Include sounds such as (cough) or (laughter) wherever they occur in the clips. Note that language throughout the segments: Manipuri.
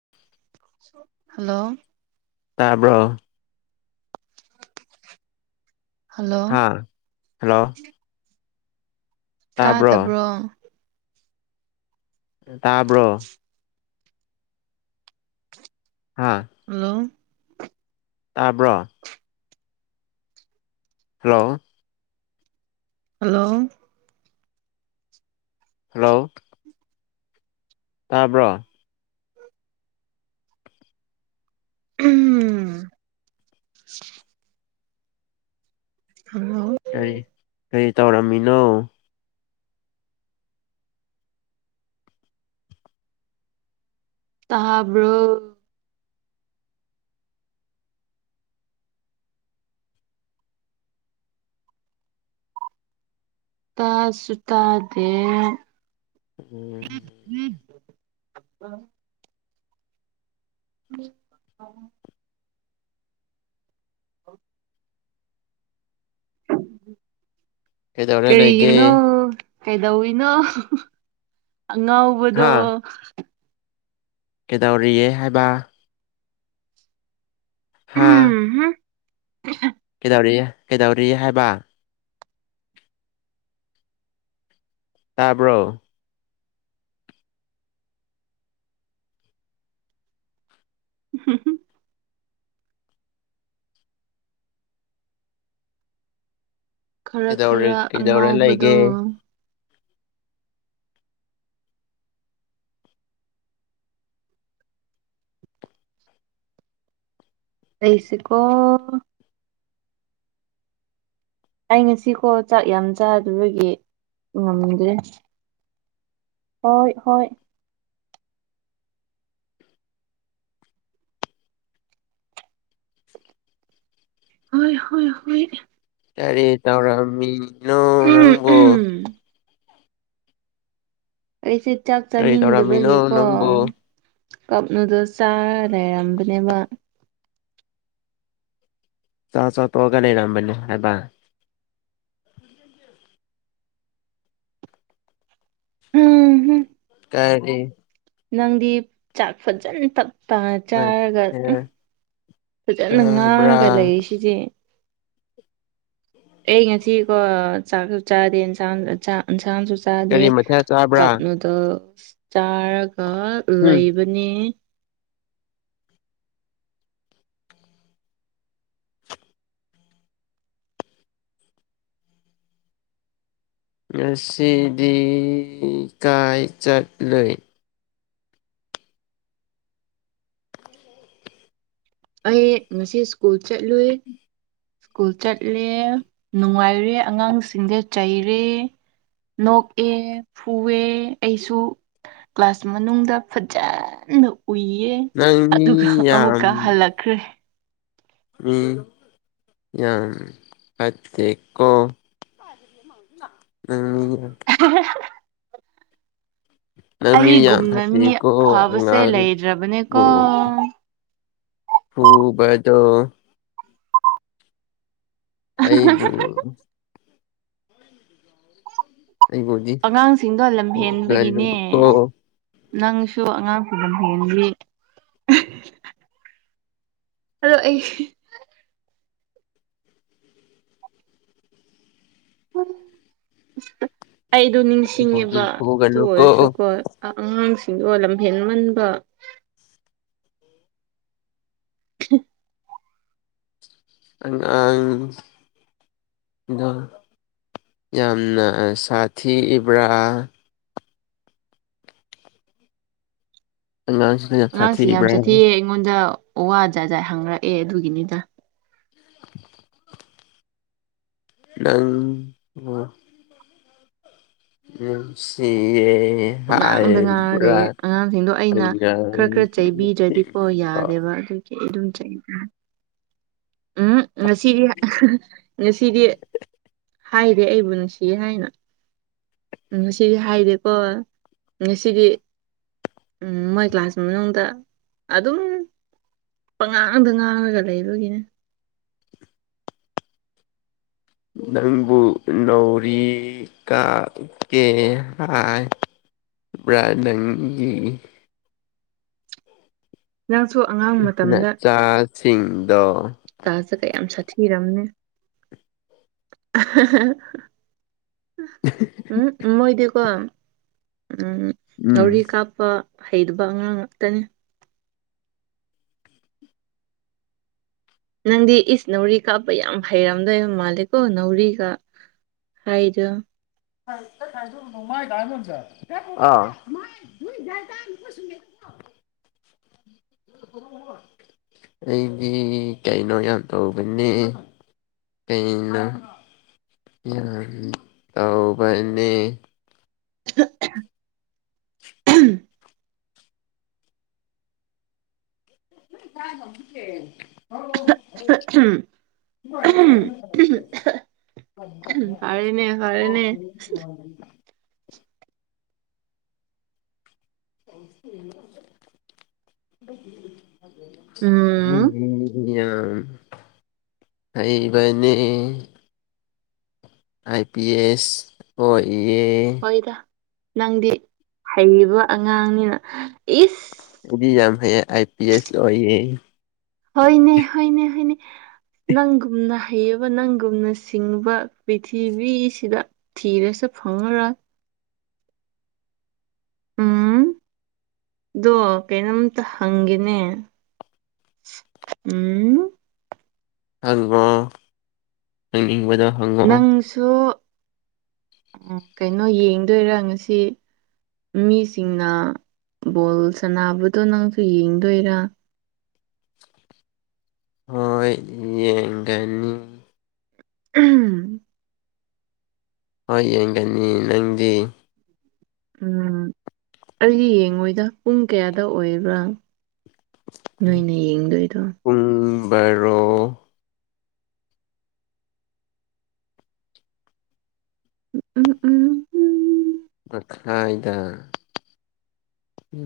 (unintelligible) ꯍꯜꯂꯣ ꯇꯥꯕ꯭ꯔꯣ ꯍꯜꯂꯣ ꯍꯥꯥ ꯍꯜꯂꯣ ꯇꯥꯕ꯭ꯔꯣ ꯇꯥꯗꯕ꯭ꯔꯣ ꯇꯥꯕ꯭ꯔꯣ ꯍꯥꯥ ꯍꯜꯂꯣ ꯇꯥꯕ꯭ꯔꯣ ꯍꯜꯂꯣ ꯍꯜꯂꯣ ꯍꯂꯣ ꯇꯥꯕ꯭ꯔꯣ ꯎꯝ ꯍꯜꯂꯣ ꯀꯔꯤ ꯀꯔꯤ ꯇꯧꯔꯝꯃꯤꯅꯣ ꯇꯥꯕ꯭ꯔꯣ ꯇꯥꯁꯨ ꯇꯥꯗꯦ ꯎꯝ ꯎꯝ (unintelligible) ꯑꯣ ꯀꯩꯗꯧꯔ ꯂꯩꯒꯦ ꯀꯔꯤꯅꯣ ꯀꯩꯗꯧꯅꯣ ꯑꯉꯥꯎꯕꯗꯣ ꯀꯦꯗꯧꯔꯤꯑ ꯍꯥꯏꯕ ꯍꯥꯥ ꯎꯝ ꯀꯩꯗꯧꯔꯤ ꯀꯩꯗꯧꯔꯔꯤ ꯍꯥꯏꯕ ꯇꯥꯕ꯭ꯔꯣ ꯎꯝ ꯈꯔ ꯀꯩꯗꯧꯔꯤ ꯈꯔ ꯀꯩꯗꯧꯔ ꯂꯩꯒꯦ ꯑꯉꯥꯎꯕꯗꯣ ꯩꯁꯤꯀꯣ ꯑꯩ ꯉꯁꯤꯀꯣ ꯆꯥꯛ ꯌꯥꯝ ꯆꯥꯗꯕꯒꯤ ꯉꯝꯗ꯭ꯔꯦ ꯍꯣꯏ ꯍꯣꯏ ꯍꯣꯏ ꯍꯣꯏ ꯍꯣꯏ ꯌꯥꯔꯦ ꯇꯔ ꯎꯝ ꯎꯝ ꯑꯩꯁꯦ ꯆꯥꯛ ꯀꯔꯤ ꯇꯧꯔꯝꯃꯤꯅꯣ ꯆꯥꯅꯤꯡꯗꯕꯒꯤꯀꯣ ꯅꯪꯕꯨ ꯀꯞꯅꯨꯗꯣ ꯆꯥꯔ ꯂꯩꯔꯝꯕꯅꯦꯕ ꯆ ꯆ ꯇꯒ ꯂꯩꯔꯝꯝꯕꯅꯤ ꯍꯥꯏꯥꯏꯕ ꯎꯝꯝ ꯇꯔꯗꯤ ꯅꯪꯗꯤ ꯆꯥꯛ ꯐꯖꯅ ꯇꯥ ꯆꯥꯔꯒ ꯃꯊꯦꯜ ꯐꯖꯅ ꯆꯥꯕ꯭ꯔꯥ ꯉꯥꯡꯉꯒ ꯂꯩ ꯁꯤꯁꯦ ꯑꯩ ꯉꯥꯁꯤꯀꯣ ꯆꯥꯛꯁꯨ ꯆꯥꯗꯦ ꯏꯟꯁꯥꯡ ꯏꯟꯁꯥꯡꯁꯨ ꯆꯥꯗꯦ ꯀꯔꯤ ꯃꯊꯦꯜ ꯆꯥꯕ꯭ꯔꯥ ꯀꯞ ꯅꯨꯗꯜꯁ ꯆꯥꯔꯒ ꯎꯝ ꯂꯩꯕꯅꯦ ꯃꯁꯤꯗꯤ ꯀꯥꯏ ꯆꯠꯂꯩ ꯑꯩ ꯉꯁꯤ ꯁ꯭ꯀꯨꯜ ꯆꯠꯂꯨꯏ ꯁ꯭ꯀꯨꯜ ꯆꯠꯂꯦ ꯅꯨꯡꯉꯥꯏꯔꯦ ꯑꯉꯥꯡꯁꯤꯡꯗ ꯆꯩꯔꯦ ꯅꯣꯛꯑꯦ ꯐꯨꯑꯦ ꯑꯩꯁꯨ ꯀ꯭ꯂꯥꯁ ꯃꯅꯨꯡꯗ ꯐꯖꯅ ꯎꯏꯌꯦ ꯅꯪ ꯃꯤ ꯑꯗꯨꯒ ꯌꯥꯝ ꯑꯃꯨꯛꯀ ꯍꯜꯂꯛ ꯀ꯭ꯔꯦ ꯃꯤ ꯌꯥ ꯀꯀꯣ ꯇꯥꯖꯔꯤ ꯃꯥꯡ ꯎꯝ ꯎ ꯅꯃꯤ ꯌꯥ ꯑꯩꯒꯨꯝꯅ ꯐꯇ ꯃꯤ ꯀꯣ ꯐꯕꯁꯦ ꯑꯉꯥꯡꯕꯨ ꯂꯩꯇ꯭ꯔꯕꯅꯦꯀꯣ ꯍꯕꯗꯣ ꯑꯩꯕꯨ ꯑꯩꯕꯨꯣ ꯑꯉꯥꯡꯁꯤꯡꯗꯣ ꯂꯝꯍꯦꯟꯕꯒꯤꯅꯦ ꯅꯪꯁꯨ ꯑꯉꯥꯡꯁꯨ ꯂꯝꯍꯦꯟꯕꯤ ꯑꯗꯣ ꯑꯩ ꯑꯩꯗꯣ ꯅꯤꯡꯁꯤꯡꯉꯦꯕ ꯑꯩꯕꯨꯗꯤ ꯑꯗꯨ ꯐꯨꯒꯅꯨꯀꯣ ꯑꯣꯏꯔꯁꯨꯀꯣ ꯑꯉꯥꯡꯁꯤꯡꯗꯣ ꯂꯝꯐꯦꯟ ꯃꯟꯕ ꯍ ꯑꯪ ꯑꯗꯣ ꯌꯥꯝꯅ ꯁꯥꯊꯤ ꯏꯕ꯭ꯔꯥ ꯑ ꯑꯉꯥꯡꯁꯦ ꯌꯥꯝ ꯆꯠꯊꯤꯑ ꯑꯩꯉꯣꯟꯗ ꯋꯥ ꯋꯥ ꯖꯥ ꯖ ꯍꯪꯔꯛꯑꯦ ꯑꯗꯨꯒꯤꯅꯤꯗ (inaudible) ꯪ ꯁꯤ ꯑꯦ ꯍ ꯉꯥꯡꯗ ꯉꯥꯡꯉꯒ ꯑꯉꯥꯡꯁꯤꯡꯗꯣ ꯑꯩꯅ ꯈꯔ ꯈꯔ ꯆꯩꯕꯤꯗ꯭ꯔꯗꯤꯀꯣ ꯑꯉꯥꯡꯁꯤꯡꯗꯣ ꯌꯥꯗꯦꯕ ꯑꯗꯨ ꯀ ꯑꯗꯨꯝ ꯆ ꯎꯝ ꯉꯁꯤꯗꯤ ꯉꯁꯤꯗꯤ ꯍꯥꯏꯔꯦ ꯑꯩꯕꯨ ꯅꯨꯡꯁꯤ ꯍꯥꯏꯅ ꯉꯁꯤꯗꯤ ꯍꯥꯏꯔꯦꯀꯣ ꯉꯁꯤꯗꯤ ꯎꯝ ꯃꯣꯏ ꯀ꯭ꯂꯥꯁ ꯃꯅꯨꯡꯗ ꯑꯗꯨꯝ ꯄꯉꯥꯡꯗ ꯉꯥꯡꯉꯒ ꯂꯩꯕꯒꯤꯅꯦ ꯅꯪꯕꯨ ꯅꯧꯔꯤ ꯀꯛꯀꯦ ꯍꯥꯏꯕ꯭ꯔꯥ ꯅꯪꯒꯤ ꯅꯪꯁꯨ ꯑꯉꯥꯡ ꯆꯥꯁꯤꯡꯗ ꯇꯥꯁ ꯀꯌꯥꯝ ꯁꯥꯊꯤꯔꯝꯅꯦ (unintelligible) (unintelligible) ꯎꯝ ꯃꯣꯏꯗꯤ ꯀꯣ ꯎꯝ ꯎꯝ ꯅꯧꯔꯤ ꯀꯞ ꯄꯥ ꯍꯩꯗꯨꯕ ꯑꯉꯥꯡ ꯉꯥꯛꯇꯅꯤ ꯅꯪꯗꯤ ꯏꯁ ꯅꯥꯎꯔꯤ ꯀꯥꯞꯄ ꯌꯥꯝ ꯍꯩꯔꯝꯗꯣꯏꯕ ꯃꯥꯜꯂꯦꯀꯣ ꯅꯥꯎꯔꯤꯒꯥ ꯍꯥꯏꯗꯣ (unintelligible) (unintelligible) ꯑꯩꯗꯤ ꯀꯩꯅꯣ ꯌꯥꯝ ꯇꯧꯕꯅꯦ ꯀꯩꯅꯣ ꯌꯥꯝ ꯇꯧꯕꯅꯦ (unintelligible) (unintelligible) ꯐꯔꯦꯅꯦ ꯐꯔꯦꯅꯦ (unintelligible) ꯎꯝ (unintelligible) ꯌꯥꯝ ꯍꯩꯕꯅꯤ ꯑꯥꯏ ꯄꯤ ꯑꯦꯁ ꯑꯣꯏꯌꯦ ꯅꯪꯗꯤ ꯍꯩꯕ ꯑꯉꯥꯡꯅꯤꯅ ꯏꯁ ꯑꯩꯗꯤ ꯌꯥꯝ ꯍꯩꯌꯦ ꯑꯥꯏ ꯄꯤ ꯑꯦꯁ ꯑꯣꯏꯌꯦ ꯍꯣꯏꯅꯦ ꯍꯣꯏꯅꯦ ꯍꯣꯏꯅꯦ ꯅꯪꯒꯨꯝꯅ ꯍꯩꯑꯕ ꯅꯪꯒꯨꯝꯅ ꯁꯤꯡꯕ ꯄꯤꯊꯤꯕꯤꯁꯤꯗ ꯊꯤꯔꯁꯨ ꯐꯪꯉꯔꯣꯏ ꯎꯝ ꯗꯣ ꯀꯩꯅꯣꯝꯇ ꯍꯪꯒꯦꯅꯦ ꯎꯝ (unintelligible) ꯍꯪꯅꯤꯡꯕꯗꯣ ꯍꯪꯉꯣ ꯅꯪꯁꯨ ꯀꯩꯅꯣ ꯌꯦꯡꯗꯣꯏꯔꯥ ꯉꯁꯤ ꯃꯤꯁꯤꯡꯅ ꯕꯣꯜ ꯁꯥꯟꯅꯕꯗꯣ ꯅꯪꯁꯨ ꯌꯦꯡꯗꯣꯏꯔꯥ ꯍꯣꯏ ꯌꯦꯡꯒ (unintelligible) ꯍꯣꯏ ꯌꯦꯡꯒꯅꯤ ꯅꯪꯗꯤ ꯎꯝ ꯑꯩ ꯌꯦꯡꯉꯣꯏꯗ ꯄꯨꯡ ꯀꯌꯥꯗ ꯑꯣꯏꯕ꯭ꯔꯥ ꯅꯣꯏꯅ ꯌꯦꯡꯗꯣꯏꯗꯣ ꯄꯨꯡ ꯕꯔꯣ (unintelligible) ꯃꯥꯈꯥꯏꯗ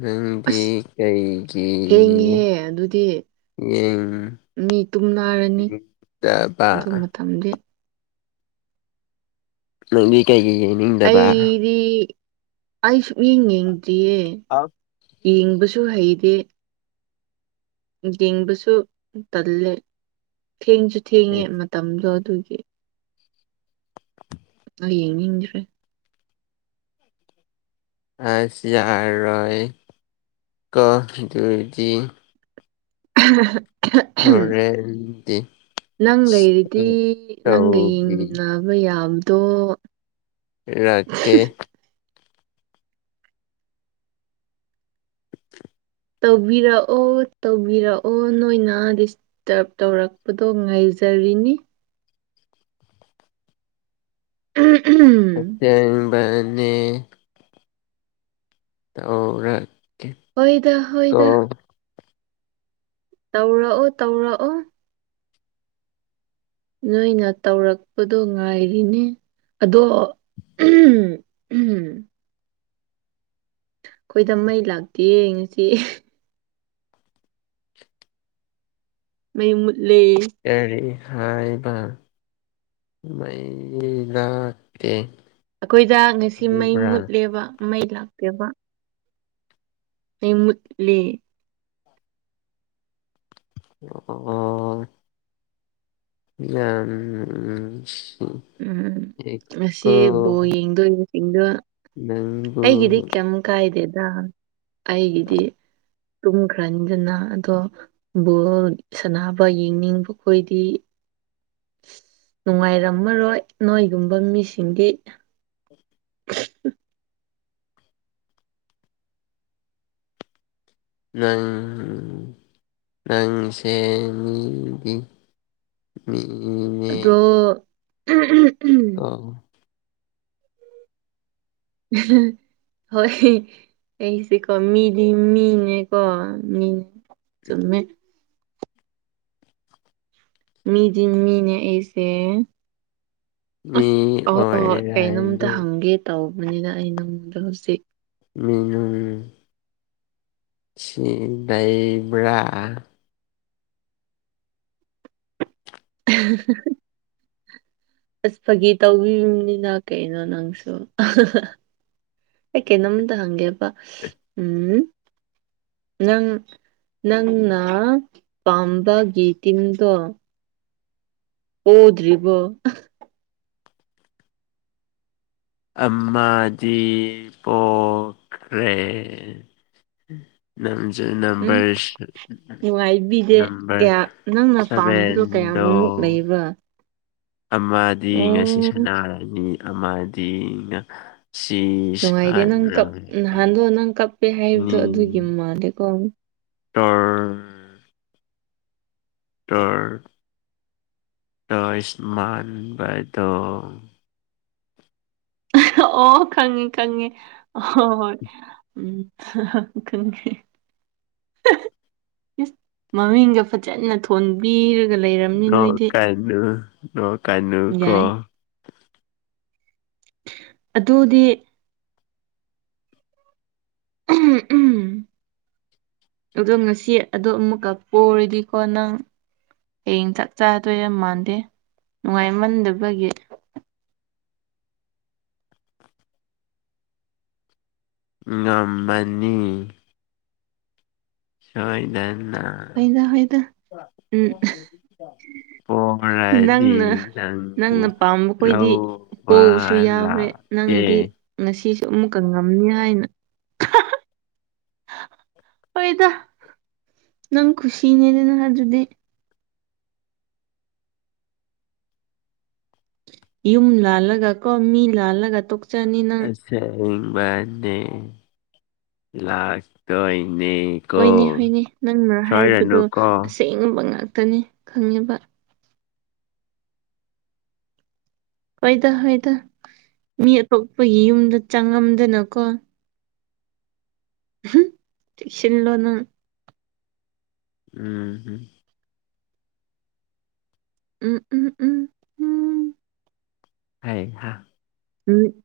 ꯅꯪꯗꯤ ꯑꯁ ꯀꯩꯒꯤ ꯊꯦꯡꯉꯦꯍꯦ ꯑꯗꯨꯗꯤ ꯃꯤ ꯇꯨꯝꯅꯔꯅꯤ ꯌꯦꯡꯗꯕ (unintelligible) ꯅꯪꯗꯤ ꯀꯩꯒꯤ ꯌꯦꯡꯅꯤꯡꯗꯕ ꯑꯩ ꯑꯩ ꯁꯨꯛ ꯌꯦꯡ ꯌꯦꯡꯗꯔꯤꯌꯦ ꯍꯥꯎ ꯌꯦꯡꯕꯁꯨ ꯍꯩꯗꯦ ꯌꯦꯡꯕꯁꯨ ꯇꯜꯂꯦ ꯊꯦꯡꯁꯨ ꯊꯦꯡꯉꯦ ꯃꯇꯝꯗꯣ ꯑꯗꯨꯒꯤ ꯗꯣ ꯌꯦꯡꯅꯤꯡꯗ꯭ꯔꯦ ꯑꯁ ꯌꯔꯣꯏꯀꯣ ꯗꯨꯗꯤ (unintelligible) ꯍꯣꯔꯦꯟꯗꯤ ꯅꯪ ꯂꯩꯔꯤꯗꯤ ꯅꯪꯒ ꯌꯦꯡꯃꯤꯟꯅ ꯇꯧꯕꯤꯔꯛꯀꯦ ꯕ ꯌꯥꯝꯗꯣ ꯔꯛꯀꯦ ꯇꯧꯕꯤꯔꯛꯑꯣ ꯇꯧꯕꯤꯔꯛꯑꯣ ꯅꯣꯏꯅ ꯇꯦꯞ ꯇꯧꯔꯛꯄꯗꯣ ꯉꯥꯏꯖꯔꯤꯅꯤ (unintelligible) ꯊꯦꯡꯕꯅꯦ ꯑꯣ (unintelligible) ꯍꯣꯏꯗ ꯍꯣꯏꯗ ꯇꯧꯔꯛꯑꯣ ꯇꯧꯔꯛꯑꯣ ꯅꯣꯏꯅ ꯇꯧꯔꯛꯄꯗꯣ ꯉꯥꯏꯔꯤꯅꯦ ꯑꯗꯣ (unintelligible) ꯑꯩꯈꯣꯏꯗ ꯃꯩ ꯂꯥꯛꯇꯤꯌꯦ ꯉꯁꯤ ꯃꯩ ꯃꯨꯠꯂꯦ ꯀꯔꯤ ꯍꯥꯏꯕ ꯃꯩ ꯂꯥꯛꯇꯦ ꯑꯩꯈꯣꯏꯖꯥ ꯉꯁꯤ ꯃꯩ ꯍꯥꯏꯕ꯭ꯔꯥ ꯃꯨꯠꯂꯦꯕ ꯃꯩ ꯂꯥꯛꯇꯦꯕ ꯃꯩ ꯃꯨꯠꯂꯦ (unintelligible) (unintelligible) ꯎꯝ ꯉꯁꯤ ꯕꯣꯜ ꯌꯦꯡꯗꯧꯕ (unintelligible) ꯅꯪꯕꯨ ꯑꯩꯒꯤꯗꯤ ꯀꯦꯝ ꯀꯥꯏꯗꯦꯗꯥ ꯑꯩꯒꯤꯗꯤ ꯇꯨꯝꯈ꯭ꯔꯅꯤꯗꯅ ꯑꯗꯣ ꯕꯣꯜ ꯁꯥꯟꯅꯕ ꯌꯦꯡꯅꯤꯡꯕ ꯈꯣꯏꯗꯤ ꯅꯨꯡꯉꯥꯏꯔꯝꯃꯔꯣꯏ ꯅꯣꯏꯒꯨꯝꯕ ꯃꯤꯁꯤꯡꯗꯤ (unintelligible) ꯅꯪ ꯅꯪꯁꯦ ꯃꯤꯒꯤ ꯃꯤ (unintelligible) ꯑꯗꯣ (unintelligible) (unintelligible) (unintelligible) ꯍꯣꯏ ꯑꯩꯁꯦꯀꯣ ꯃꯤꯗꯤ ꯃꯤꯅꯦꯀꯣ ꯃꯤ ꯆꯨꯝꯃꯦ ꯃꯤꯗꯤ ꯃꯤꯅꯦ ꯑꯩꯁꯦ ꯃꯤ ꯑꯁ ꯑꯣꯏꯔꯗꯤ ꯇꯧꯕꯅꯤꯗ ꯑꯩ ꯅꯪꯉꯣꯟꯗ ꯍꯧꯖꯤꯛ (unintelligible) ꯁꯤꯗꯩꯏꯕ꯭ꯔꯥ (unintelligible) (unintelligible) ꯑꯁ ꯐꯥꯒꯤ ꯇꯧꯕ (unintelligible) ꯀꯩꯅꯣ ꯅꯪꯁꯨ ꯑꯩ ꯀꯩꯅꯣꯝꯇ ꯍꯪꯒꯦꯕ ꯎꯝ ꯅꯪ ꯅꯪꯅ ꯄꯥꯝꯕꯒꯤ ꯇꯤꯝꯗꯣ ꯄꯣꯗ꯭ꯔꯤꯕꯣ ꯑꯝꯃꯗꯤ ꯄꯣꯈ꯭ꯔꯦ ꯅꯪꯖꯦ ꯎꯝ ꯅꯝꯕꯔ ꯁꯦ (unintelligible) ꯅꯨꯡꯉꯥꯏꯕꯤꯗꯦ ꯅꯝꯕꯔ ꯀꯌꯥ ꯅꯪꯅ ꯄꯥꯝꯕꯗꯣ ꯁꯕꯦꯟꯗꯣ ꯀꯌꯥꯃꯨꯛ ꯂꯩꯕ꯭ꯔꯥ ꯑꯃꯗꯤ ꯉꯁꯤ ꯑꯣ ꯁꯥꯟꯅꯔꯅꯤ ꯑꯃꯗꯤ ꯉ__ ꯉꯁꯤ ꯅꯨꯡꯉꯥꯏꯇꯦ ꯅꯪ ꯁꯥꯟꯅ ꯀꯞ ꯒ ꯅꯤ (unintelligible) ꯀꯣ ꯇꯔ (unintelligible) ꯇꯔ ꯇꯣꯏꯁ ꯃꯥꯟꯕꯗꯣ ꯑꯣ ꯈꯪꯉꯦ ꯈꯪꯉꯦ ꯍꯍꯣꯏ (unintelligible) ꯈꯪꯉꯦ (unintelligible) ꯏꯁ ꯃꯃꯤꯡꯒ ꯐꯖꯅ ꯊꯣꯟ__ ꯊꯣꯟꯕꯤꯔꯒ ꯂꯩꯔꯝꯃꯦ ꯅꯣꯏꯗꯤ ꯅꯣꯛꯀꯅꯨ ꯅꯣꯛꯀꯅꯨꯀꯣ ꯌꯥꯏ ꯑꯗꯨꯗꯤ ꯎꯝ ꯎꯝ ꯑꯗꯣ ꯉꯁꯤ ꯑꯗꯣ ꯑꯃꯨꯛꯀ ꯄꯔꯗꯤꯀꯣ ꯅꯪ ꯍꯌꯦꯡ ꯆꯥꯛ ꯆꯥꯗꯣꯏ ꯌꯥꯝ ꯃꯥꯟꯗꯦ ꯅꯨꯡꯉꯥꯏꯃꯟꯗꯕꯒꯤ ꯉꯝꯃꯅꯤ ꯁꯣꯏꯗꯅ ꯍꯗ ꯍꯣꯏꯗ ꯎꯝ ꯄꯣꯔꯗꯤ ꯅꯪꯅ ꯅꯪꯕꯨ ꯅꯪꯅ ꯄꯥꯝꯕꯈꯣꯏꯗꯤ ꯂꯧꯕ ꯄꯣꯕꯁꯨ ꯌꯥꯎꯔꯦ ꯂꯥꯛꯀꯦ ꯅꯪꯅꯗꯤ ꯉꯁꯤꯁꯨ ꯑꯃꯨꯛꯀ ꯉꯝꯅꯤ ꯍꯥꯏꯅ ꯍꯣꯏꯗ ꯅꯪ ꯈꯨꯁꯤ ꯅꯦꯅꯅ ꯍꯥꯏꯕꯗꯨꯗꯤ ꯌꯨꯝ ꯂꯥꯜꯂꯒ ꯀꯣ ꯃꯤ ꯂꯥꯜꯂꯒ ꯇꯣꯛꯆꯅꯤ ꯅꯪ ꯁꯦꯡꯕꯅꯦ ꯂꯥꯛꯇꯣꯏꯅꯦ ꯍꯣꯏꯅꯦ ꯍꯣꯏꯅꯦ ꯅꯪꯅ ꯍꯥꯏꯕꯗꯣ ꯑꯁꯦꯡꯕ ꯉꯥꯛꯇꯅꯤ ꯈꯪꯉꯦꯕ ꯍꯣꯏꯗ ꯍꯣꯏꯗ ꯃꯤ ꯑꯇꯣꯞꯄꯒꯤ ꯌꯨꯝꯗ ꯆꯪꯉꯝꯗꯅꯀꯣ ꯍꯨꯝ ꯆꯦꯛꯁꯤꯂꯣ ꯅꯪ ꯎꯝ ꯎꯝ ꯎꯝ ꯎꯝ ꯎꯝ ꯍꯩ ꯍꯥ ꯎꯝ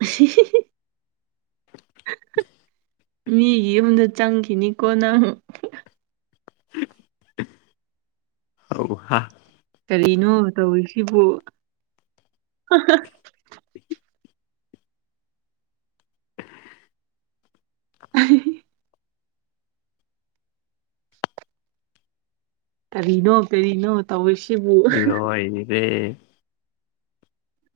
(unintelligible) ꯃꯤꯒꯤ ꯌꯨꯝꯗ ꯆꯪꯈꯤꯅꯤꯀꯣ ꯅꯪ ꯍꯧꯍꯥ (unintelligible) ꯀꯔꯤꯅꯣ ꯇꯧꯔꯤꯁꯤꯕꯨ (unintelligible) ꯑ (unintelligible) ꯀꯔꯤꯅꯣ ꯀꯔꯤꯅꯣ ꯇꯧꯏꯁꯤꯕꯨ ꯂꯣꯏ ꯔꯦ